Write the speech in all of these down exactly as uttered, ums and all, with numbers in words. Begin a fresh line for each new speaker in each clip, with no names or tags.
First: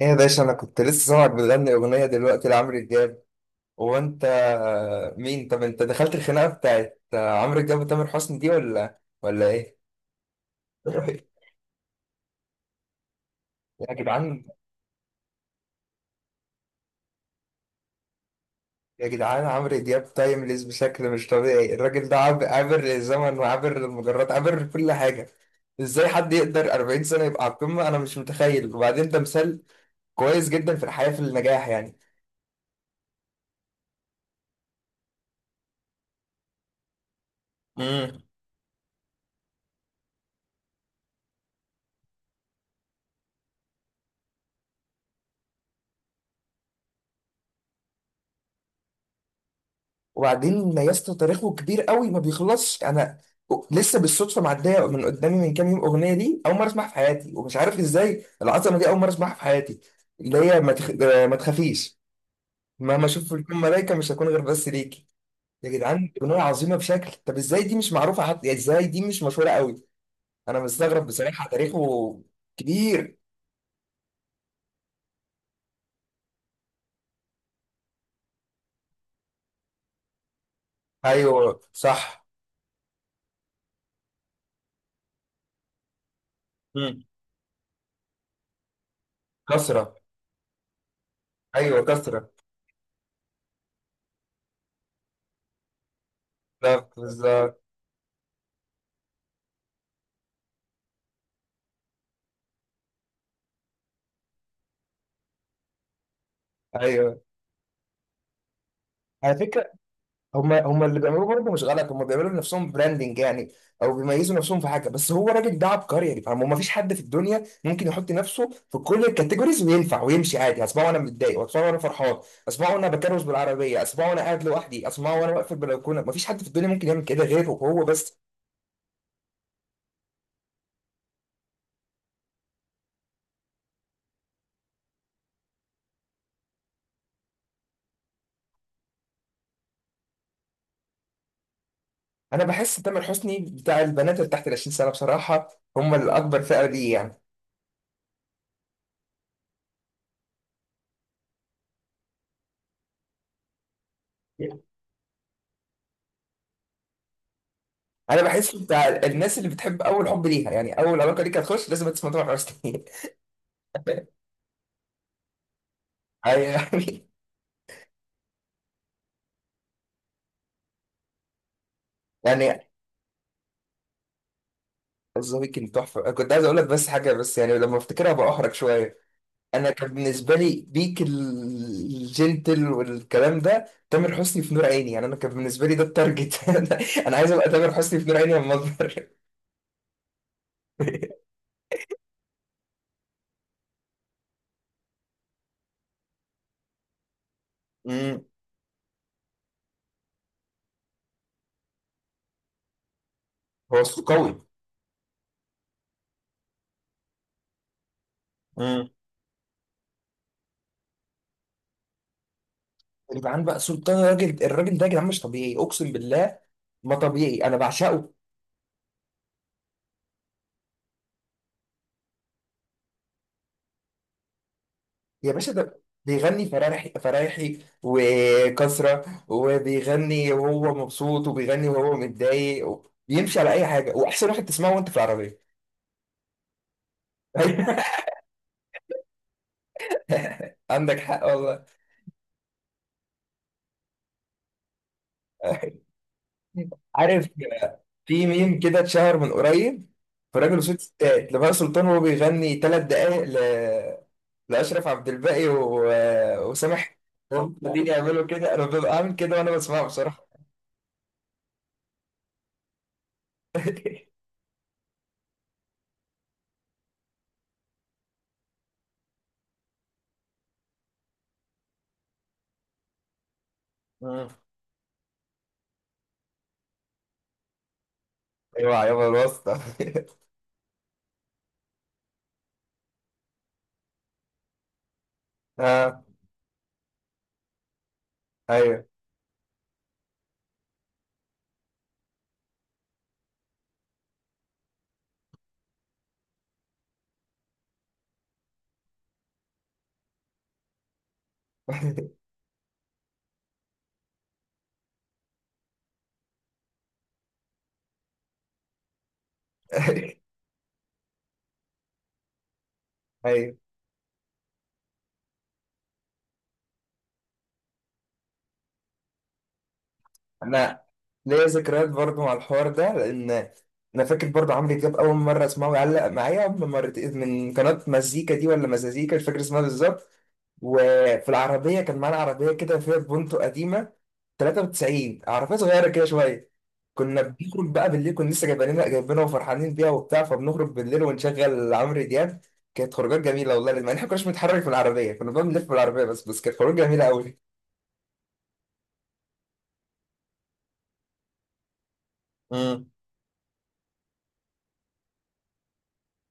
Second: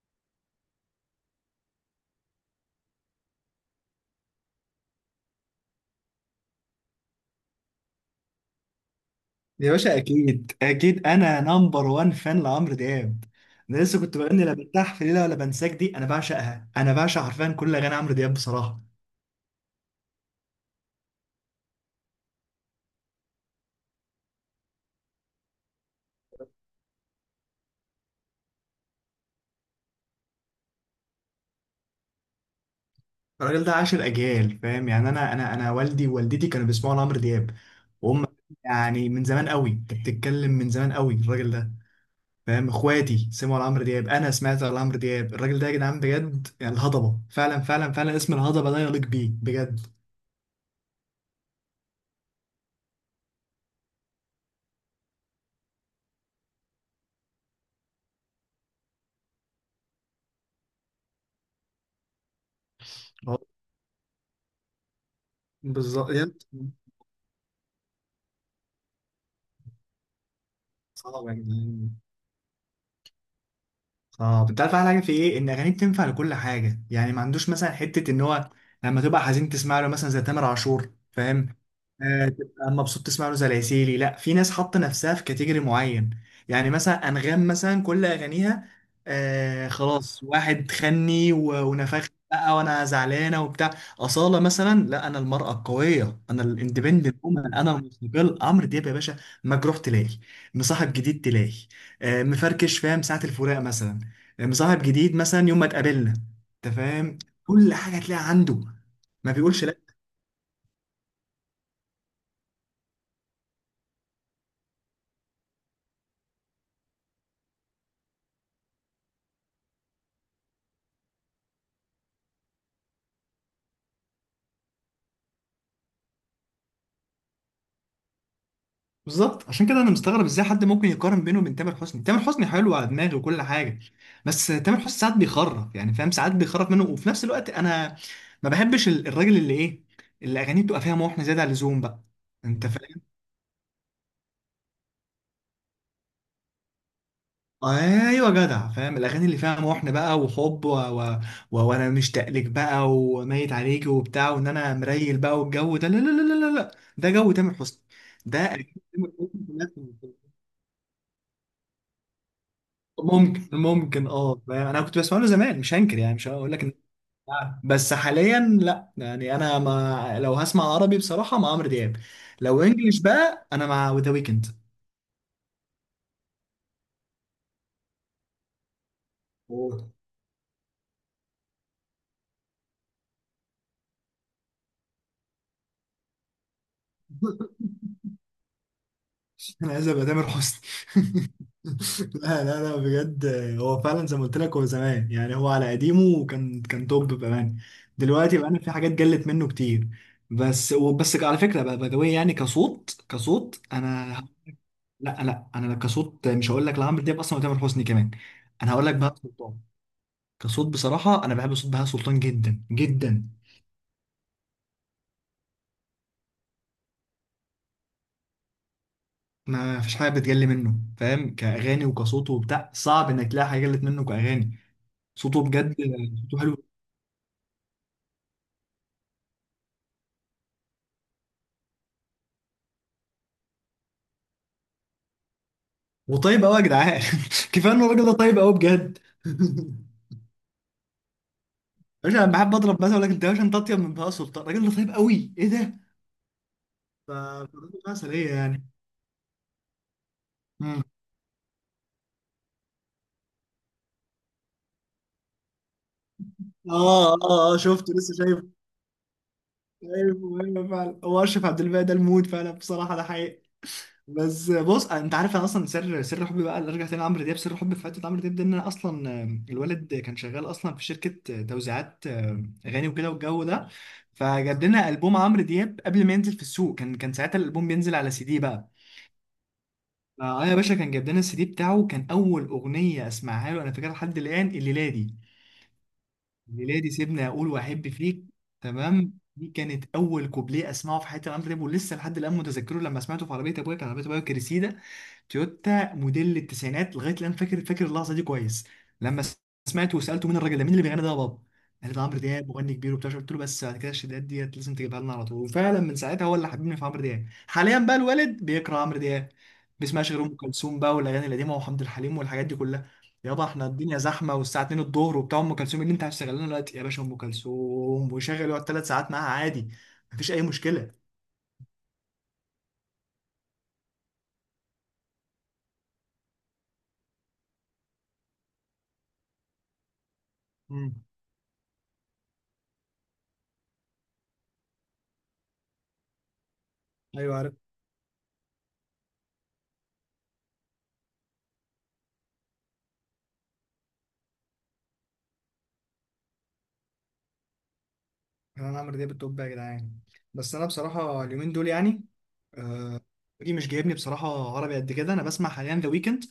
ايه يا باشا، انا كنت لسه سامعك بتغني اغنيه دلوقتي لعمرو دياب. هو انت مين؟ طب انت دخلت الخناقه بتاعت عمرو دياب وتامر حسني دي ولا ولا
يا
ايه؟
باشا اكيد اكيد انا نمبر وان فان لعمرو دياب. انا
يا
لسه كنت
جدعان،
بغني لا برتاح في ليله ولا بنساك دي، انا بعشقها، انا بعشق حرفيا كل اغاني عمرو دياب بصراحه.
يا جدعان، عمرو دياب تايمليس بشكل مش طبيعي. الراجل ده عاب- عابر للزمن وعابر للمجرات، عابر لكل حاجه. ازاي حد يقدر أربعين سنه يبقى على القمه؟ انا مش متخيل. وبعدين ده مثال كويس جدا في الحياه، في النجاح.
الراجل ده عاشر اجيال فاهم يعني انا انا انا والدي ووالدتي كانوا بيسمعوا لعمرو دياب
يعني
وهم يعني من زمان قوي، انت بتتكلم من زمان قوي الراجل ده فاهم. اخواتي سمعوا لعمرو دياب، انا سمعت لعمرو دياب، الراجل ده يا جدعان بجد يعني الهضبه فعلا فعلا فعلا، اسم الهضبه ده يليق بيه بجد.
وبعدين ما يسطا تاريخه كبير قوي، ما بيخلصش. انا لسه بالصدفه معديه من قدامي من كام يوم اغنيه، دي اول مره اسمعها في حياتي، ومش عارف ازاي العظمه دي اول مره اسمعها في حياتي. اللي هي ما, تخ... آه، ما تخافيش، مهما اشوف
هو-
الكون ملايكه مش هكون غير بس ليكي. يا جدعان،
بالظبط.
اغنيه عظيمه بشكل. طب ازاي دي مش معروفه حتى؟ يعني ازاي دي مش مشهوره قوي؟ انا مستغرب
صعب يا
بصراحه.
جدعان.
تاريخه كبير.
اه، انت عارف احلى حاجه في ايه؟ ان اغانيه بتنفع لكل حاجه، يعني ما عندوش مثلا حته ان هو لما تبقى حزين تسمع له مثلا زي تامر عاشور فاهم،
ايوه صح.
آه، تبقى مبسوط تسمع له زي العسيلي. لا، في ناس حاطه نفسها في كاتيجوري معين، يعني
مم.
مثلا انغام مثلا كل اغانيها آه
كسره.
خلاص، واحد خني و-
ايوه
ونفخني
كسره.
بقى وانا زعلانه وبتاع. اصاله مثلا، لا انا المراه القويه، انا
بالظبط،
الاندبندنت وومن،
بالظبط.
انا المستقل. عمرو دياب يا باشا مجروح تلاقي، مصاحب جديد تلاقي، آه مفركش فاهم، ساعه الفراق مثلا، آه، مصاحب جديد مثلا، يوم ما اتقابلنا، انت فاهم،
ايوه.
كل حاجه تلاقي عنده ما
على
بيقولش.
فكره، هم هم اللي بيعملوه برضه مش غلط. هم بيعملوا لنفسهم براندنج يعني، او بيميزوا نفسهم في حاجه. بس هو الراجل ده عبقري، يعني فاهم؟ ما فيش حد في الدنيا ممكن يحط نفسه في كل الكاتيجوريز وينفع ويمشي عادي. اسمعه وانا متضايق، واسمعه وانا فرحان، اسمعه وانا بكرس بالعربيه، اسمعه وانا قاعد لوحدي، اسمعه وانا واقف في البلكونه. ما فيش حد في الدنيا ممكن يعمل كده غيره، هو بس.
بالظبط، عشان كده انا مستغرب ازاي حد ممكن يقارن بينه وبين تامر حسني. تامر حسني حلو على دماغي وكل حاجه، بس تامر حسني ساعات بيخرف يعني فاهم، ساعات بيخرف منه، وفي نفس الوقت انا ما بحبش ال- الراجل اللي ايه، اللي اغانيه بتبقى فيها محن زياده عن اللزوم بقى.
انا
انت
بحس تامر
فاهم.
حسني بتاع البنات اللي تحت ال العشرين سنه بصراحه. هم الاكبر، فئه دي يعني.
ايوه جدع، فاهم الاغاني اللي فيها محن بقى وحب و... و... و... وانا مشتاق لك بقى وميت عليك وبتاع، وان انا مريل بقى والجو ده لا لا لا لا لا لا. ده جو تامر حسني،
انا
ده
بحس
أغاني
بتاع
تامر
الناس اللي بتحب
حسني
اول
كلها.
حب ليها، يعني اول علاقه ليك هتخش لازم تسمع تامر حسني.
ممكن ممكن اه، انا كنت بسمع له زمان مش هنكر، يعني مش هقول لك ان.
يعني.
بس حاليا لا، يعني انا، ما لو هسمع عربي بصراحه مع عمرو دياب، لو
يعني
انجليش بقى انا مع ذا ويكند.
ذا ويكند تحفه. أنا كنت عايز اقول لك بس حاجه، بس يعني لما افتكرها بأحرج شويه. انا
أوه.
كان بالنسبه لي بيك ال- الجنتل والكلام ده، تامر حسني في نور عيني. يعني انا كان بالنسبه لي ده التارجت. انا، أنا عايز ابقى تامر حسني في نور عيني لما اكبر.
انا عايز ابقى تامر حسني. لا لا لا، بجد هو فعلا زي ما قلت لك، هو زمان يعني هو على قديمه، وكان كان توب بامانه.
أمم،
دلوقتي بقى في حاجات قلت منه كتير، بس. وبس على فكره بقى، باي ذا واي، يعني كصوت، كصوت
هو صوته
انا،
قوي.
لا لا، انا كصوت مش هقول لك لعمرو دياب اصلا وتامر حسني كمان، انا هقول
امم.
لك بهاء سلطان. كصوت بصراحه انا بحب صوت بهاء سلطان جدا جدا.
يبقى عن بقى سلطان. الراجل الراجل ده يا جدعان مش طبيعي، اقسم بالله. ما طبيعي، انا بعشقه.
ما فيش حاجه بتجلي منه فاهم، كاغاني وكصوته وبتاع، صعب انك تلاقي حاجه جلت منه كاغاني.
يا
صوته
باشا،
بجد،
ده
صوته
بيغني
حلو،
فرايحي فرايحي وكسرة، وبيغني وهو مبسوط، وبيغني وهو متضايق. بيمشي على أي حاجة، وأحسن واحد تسمعه وأنت في العربية.
وطيب قوي يا جدعان. كفايه ان الراجل ده طيب قوي بجد.
عندك حق والله.
مش انا بحب اضرب مثلا، اقول لك انت يا باشا انت اطيب من بهاء سلطان. الراجل ده طيب قوي، ايه ده؟ ف-
عارف،
فالراجل ده مثلا
في
ايه
ميم
يعني.
كده اتشهر من قريب، في راجل وست
مم.
ستات لبهاء سلطان وهو بيغني ثلاث دقايق ل... لأشرف عبد الباقي و... وسامح،
اه اه اه،
قاعدين
شفته، لسه
يعملوا
شايف.
كده. أنا ببقى عامل كده وأنا بسمعه بصراحة.
ايوه ايوه فعلا، هو اشرف عبد الباقي ده الموت فعلا بصراحه، ده حقيقي. بس بص، انت عارف انا اصلا سر سر حبي بقى اللي ارجع تاني لعمرو دياب، سر حبي في حته عمرو دياب ده ان انا اصلا، آم، الولد كان شغال اصلا في شركه توزيعات آم، اغاني وكده والجو ده،
مم.
فجاب لنا البوم عمرو دياب قبل ما ينزل في السوق. كان كان ساعتها الالبوم بينزل على سي دي بقى.
ايوه يابا، الواسطة.
اه يا باشا، كان جاب لنا السي دي بتاعه، كان اول اغنيه اسمعها له انا فاكرها لحد الان، الليله دي ميلادي سيبني اقول واحب فيك،
ايوه.
تمام. دي كانت اول كوبليه اسمعه في حياتي عمرو دياب، ولسه لحد الان متذكره لما سمعته في عربيه ابويا. كان عربيه ابويا كريسيدا، تويوتا موديل التسعينات. لغايه الان فاكر، فاكر اللحظه دي كويس، لما سمعته وسالته مين الراجل ده؟ مين اللي بيغني ده يا بابا؟ قال ده عمرو دياب مغني كبير وبتاع. قلت له بس بعد كده الشدات ديت لازم تجيبها لنا على طول. وفعلا من ساعتها هو اللي حببني في عمرو دياب. حاليا بقى الوالد بيكره عمرو دياب، بيسمعش غير ام كلثوم بقى والاغاني القديمه وحمد الحليم والحاجات دي كلها. يابا
ايوه.
احنا الدنيا زحمه والساعه اتنين الظهر وبتاع ام كلثوم، إيه اللي انت هتشتغل لنا دلوقتي يا باشا؟ ام كلثوم ويشغل يقعد ثلاث ساعات معاها عادي، مفيش اي
انا
مشكله.
ليا ذكريات برضو مع الحوار ده، لان انا فاكر برضو عمرو دياب اول مره اسمعه يعلق معايا من مرتين، من قناه مزيكا دي ولا مزازيكا، مش فاكر اسمها بالظبط.
امم.
وفي العربيه، كان معانا عربيه كده فيها بونتو قديمه، تلاته وتسعين، عربيه صغيره كده شويه. كنا
ايوه،
بنخرج بقى بالليل، كنا لسه جايبينها جايبينها وفرحانين بيها وبتاع، فبنخرج بالليل ونشغل عمرو دياب. كانت خروجات جميله والله، لان احنا ما كناش بنتحرك في العربيه، كنا بنلف بالعربيه بس. بس كانت خروج جميله قوي.
يعني انا عمرو دياب التوب يا جدعان، بس انا بصراحه اليومين دول يعني
امم.
دي مش جايبني بصراحه عربي قد كده. انا بسمع حاليا ذا ويكند،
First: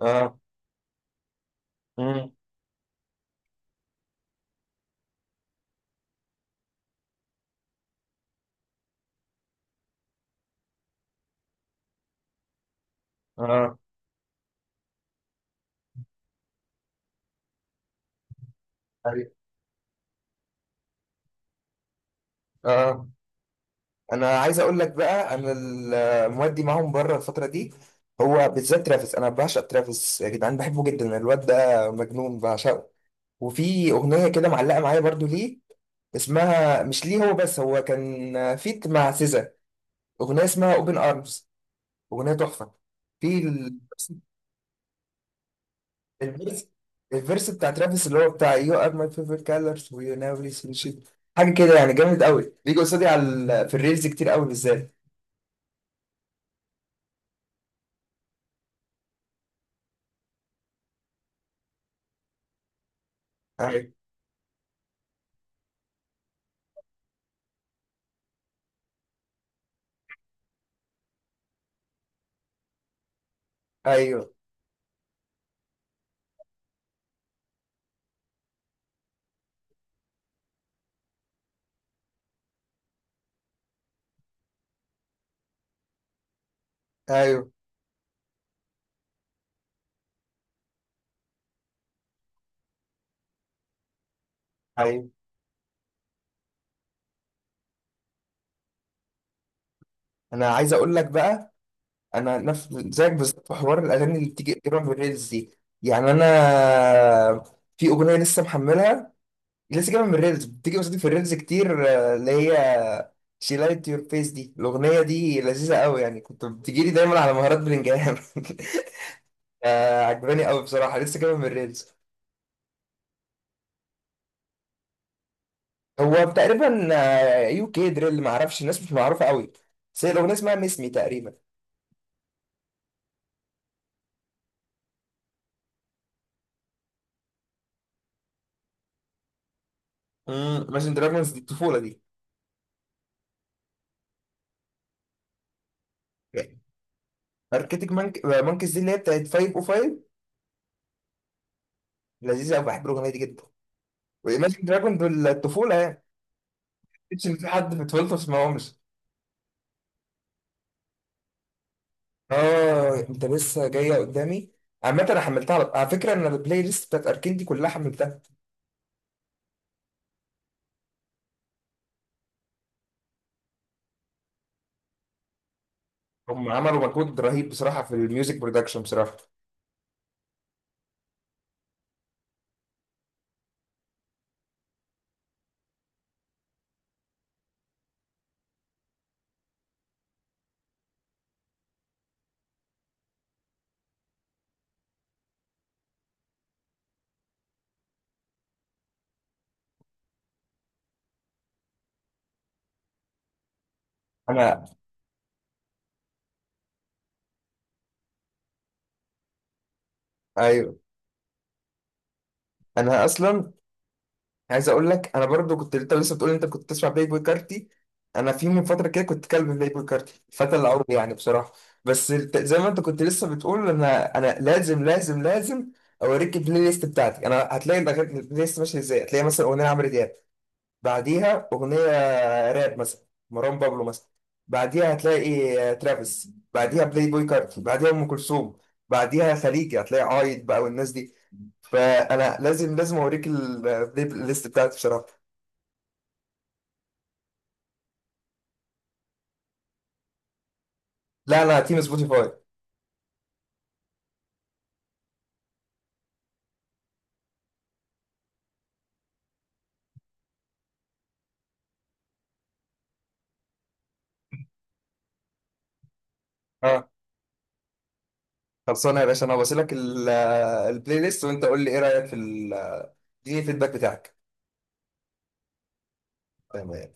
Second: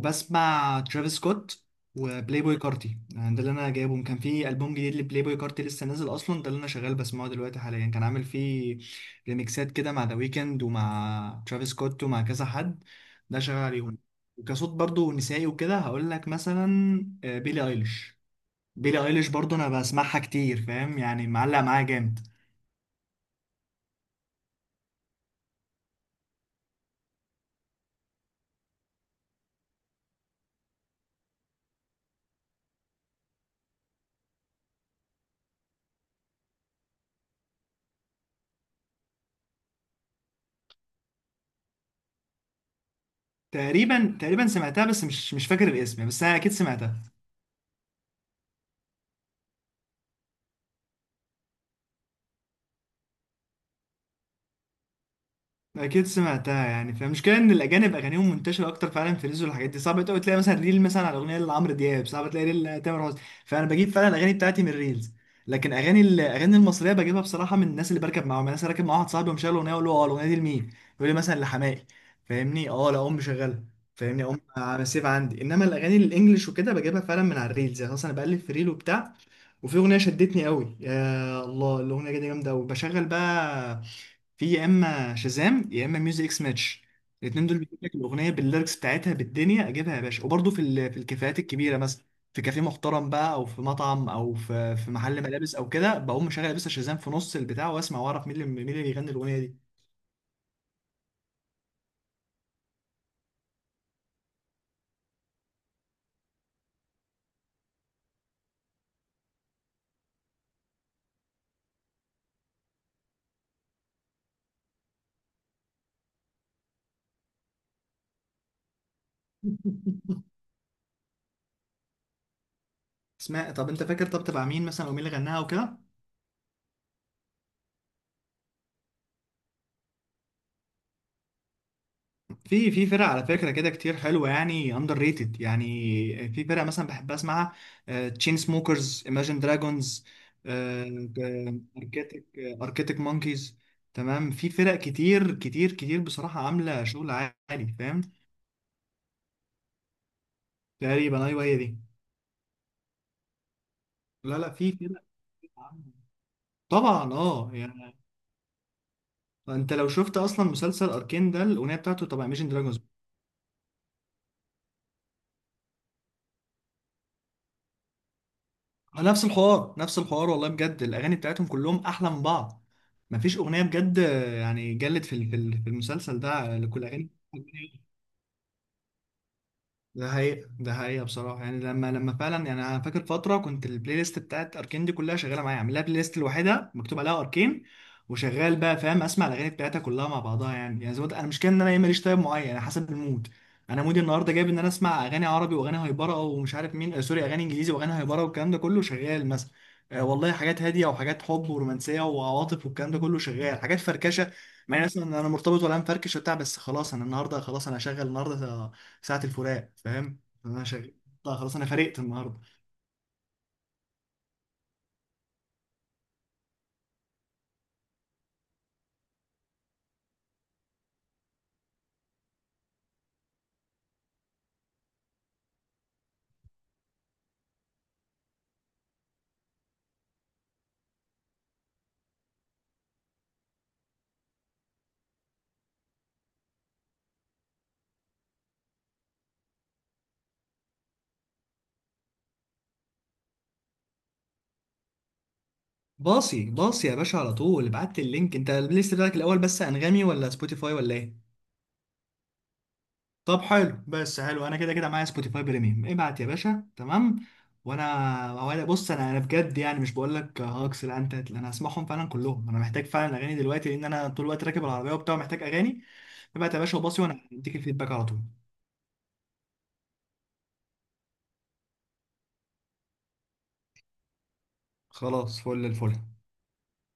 اه.
ترافيس سكوت،
مم.
وبلاي بوي كارتي، يعني ده اللي انا جايبهم. كان في البوم جديد لبلاي بوي كارتي لسه نازل اصلا، ده اللي انا شغال بسمعه دلوقتي حاليا. كان عامل فيه ريميكسات كده مع ذا ويكند، ومع ترافيس سكوت، ومع كذا حد، ده شغال
اه.
عليهم. وكصوت برضو نسائي وكده هقول لك مثلا آه، بيلي ايليش. بيلي ايليش
أيوة.
برضو انا بسمعها كتير، فاهم يعني، معلق معايا جامد.
اه. انا عايز اقول لك بقى، انا ال- مودي معاهم بره الفتره دي. هو بالذات ترافيس، انا بعشق ترافيس يا جدعان، بحبه جدا. الواد ده مجنون، بعشقه. وفي اغنيه كده معلقه معايا برضو ليه. اسمها مش ليه هو، بس هو كان فيت مع سيزا. اغنيه اسمها اوبن ارمز، اغنيه تحفه. في ال-
تقريبا تقريبا سمعتها، بس مش مش فاكر الاسم، بس انا اكيد
الفيرس
سمعتها.
الفيرس بتاع ترافيس اللي هو بتاع يو ار ماي فيفورت كالرز ويو نيفر سين شيت. حاجه كده يعني، جامد قوي. بيجي قصادي على ال- في الريلز كتير قوي بالذات.
اكيد سمعتها يعني، فالمشكله ان الاجانب اغانيهم منتشره اكتر فعلا في الريلز، والحاجات دي صعب قوي تلاقي مثلا ريل مثلا على اغنيه لعمرو دياب، صعب تلاقي ريل لتامر حسني. فانا بجيب
أيوه،
فعلا الاغاني بتاعتي من الريلز، لكن اغاني، الاغاني المصريه بجيبها بصراحه من الناس اللي بركب معاهم. الناس راكب مع واحد صاحبي ومشغل اغنيه، اقول له اه الاغنيه دي لمين؟ يقول لي مثلا لحماقي فاهمني. اه لا، ام مشغلها فاهمني،
أيوه،
ام على سيف عندي. انما الاغاني الانجليش وكده بجيبها فعلا من على الريلز، يعني مثلا بقلب في ريل وبتاع وفي اغنيه شدتني قوي، يا الله الاغنيه دي جامده قوي، بشغل بقى في يا اما شازام يا اما ميوزك اكس ماتش، الاثنين
أيوه،
دول بيجيب لك الاغنيه بالليركس بتاعتها بالدنيا، اجيبها يا باشا. وبرده في ال- في الكافيهات الكبيره مثلا، في كافيه محترم بقى او في مطعم او في في
أيوه.
محل ملابس او كده، بقوم مشغل بس شازام في نص البتاع واسمع واعرف مين اللي مين اللي بيغني الاغنيه دي
أنا عايز أقول لك بقى، أنا نفس زيك بالظبط في حوار الأغاني اللي بتيجي جايبها من الريلز دي. يعني أنا في أغنية لسه محملها، لسه جايبها من الريلز، بتيجي قصادي في الريلز كتير. آه، اللي هي شي لايت يور فيس، دي الأغنية دي لذيذة قوي. يعني كنت بتجيلي دايما على مهارات بلنجهام. آه، عجباني قوي بصراحة، لسه جايبها من الريلز.
اسمها. طب انت فاكر طب تبع مين مثلا، او مين اللي غناها وكده؟
هو تقريبا آه، يو كي دريل، ما اعرفش، الناس مش معروفة قوي. بس هي الأغنية اسمها ميس مي تقريبا.
في في فرق على فكرة كده كتير حلوة، يعني اندر ريتد، يعني في فرق مثلا بحب اسمعها: تشين سموكرز، ايماجين دراجونز،
امم. ماشن دراجونز دي الطفولة دي.
اركيتك اركيتك مونكيز. تمام. في فرق كتير كتير كتير بصراحة عاملة شغل عالي،
اركتيك
فاهم.
مانك... مانكيز دي اللي هي بتاعت فايف او فايف.
تقريبا ايوه هي دي.
لذيذه قوي، بحب الاغنيه دي جدا.
لا لا،
وايماجن
في
دراجون
فرق
دول الطفوله
عاملة.
يعني،
طبعا،
مش ان في
اه
حد في
يعني
طفولته ما سمعهمش.
انت لو شفت اصلا مسلسل اركين ده، الاغنية بتاعته طبعا ايماجين دراجونز.
اه انت لسه جايه قدامي. عامة انا حملتها. على على فكره، ان البلاي ليست بتاعت اركين دي كلها حملتها.
ما نفس الحوار نفس الحوار والله بجد، الاغاني بتاعتهم كلهم احلى من بعض. مفيش اغنيه بجد، يعني جلت في ال- في ال- في المسلسل
هم
ده لكل
عملوا
اغاني.
مجهود رهيب بصراحه في الميوزك برودكشن بصراحه.
ده حقيقة، ده حقيقة بصراحة. يعني لما لما فعلا يعني أنا فاكر فترة كنت البلاي ليست بتاعت أركين دي كلها شغالة معايا، عامل لها بلاي ليست لوحدها مكتوب عليها أركين، وشغال بقى فاهم، أسمع الأغاني بتاعتها كلها مع بعضها، يعني يعني زي ما قلت، أنا مش كده إن أنا إيه، ماليش تايب معين، أنا حسب المود. أنا مودي النهاردة جايب إن أنا أسمع أغاني عربي وأغاني هايبرة ومش عارف مين، آه، سوري، أغاني إنجليزي وأغاني هايبرة والكلام ده كله شغال مثلا، آه، والله حاجات هادية وحاجات حب ورومانسية وعواطف والكلام ده كله شغال، حاجات فركشة.
انا،
مع إن مثلا أنا مرتبط ولا مفركش وبتاع، بس خلاص أنا النهاردة، خلاص أنا هشغل النهاردة ساعة الفراق فاهم. انا
ايوه،
شغال. طيب خلاص، انا فرقت النهارده.
انا اصلا عايز اقول لك، انا برضو كنت، انت لسه بتقول انت كنت تسمع بلاي بوي كارتي. انا في من فتره كده كنت كلب بلاي بوي كارتي الفتى العمري يعني بصراحه. بس الت- زي ما انت كنت لسه بتقول، انا انا لازم لازم لازم اوريك البلاي ليست بتاعتي. انا هتلاقي الأغاني- البلاي ليست ماشيه ازاي. هتلاقي مثلا اغنيه عمرو دياب، بعديها اغنيه راب مثلا، مروان بابلو مثلا. بعديها هتلاقي آه، ترافيس، بعديها بلاي بوي كارتي، بعديها ام كلثوم، بعديها خليجي هتلاقي عايد بقى والناس دي. فانا لازم لازم اوريك البلاي ليست بتاعتي بصراحه.
باصي باصي يا باشا، على طول ابعت لي اللينك انت البلاي ليست بتاعك الاول. بس انغامي ولا سبوتيفاي ولا ايه؟
لا، لا، تيم سبوتيفاي.
طب حلو، بس حلو، انا كده كده معايا سبوتيفاي بريميوم، ابعت يا باشا، تمام. وانا وانا بص، انا انا بجد يعني، مش بقول لك هاكس لا، انت، انا هسمعهم فعلا كلهم، انا محتاج فعلا اغاني دلوقتي، لان انا طول الوقت راكب العربيه وبتاع، محتاج اغاني. ابعت يا باشا
اه.
وباصي وانا هديك الفيدباك على طول.
خلصانه يا باشا، انا بسيلك البلاي ليست، وانت قول لي ايه رايك في ال- اديني الفيدباك بتاعك.
خلاص، فل الفل.
تمام.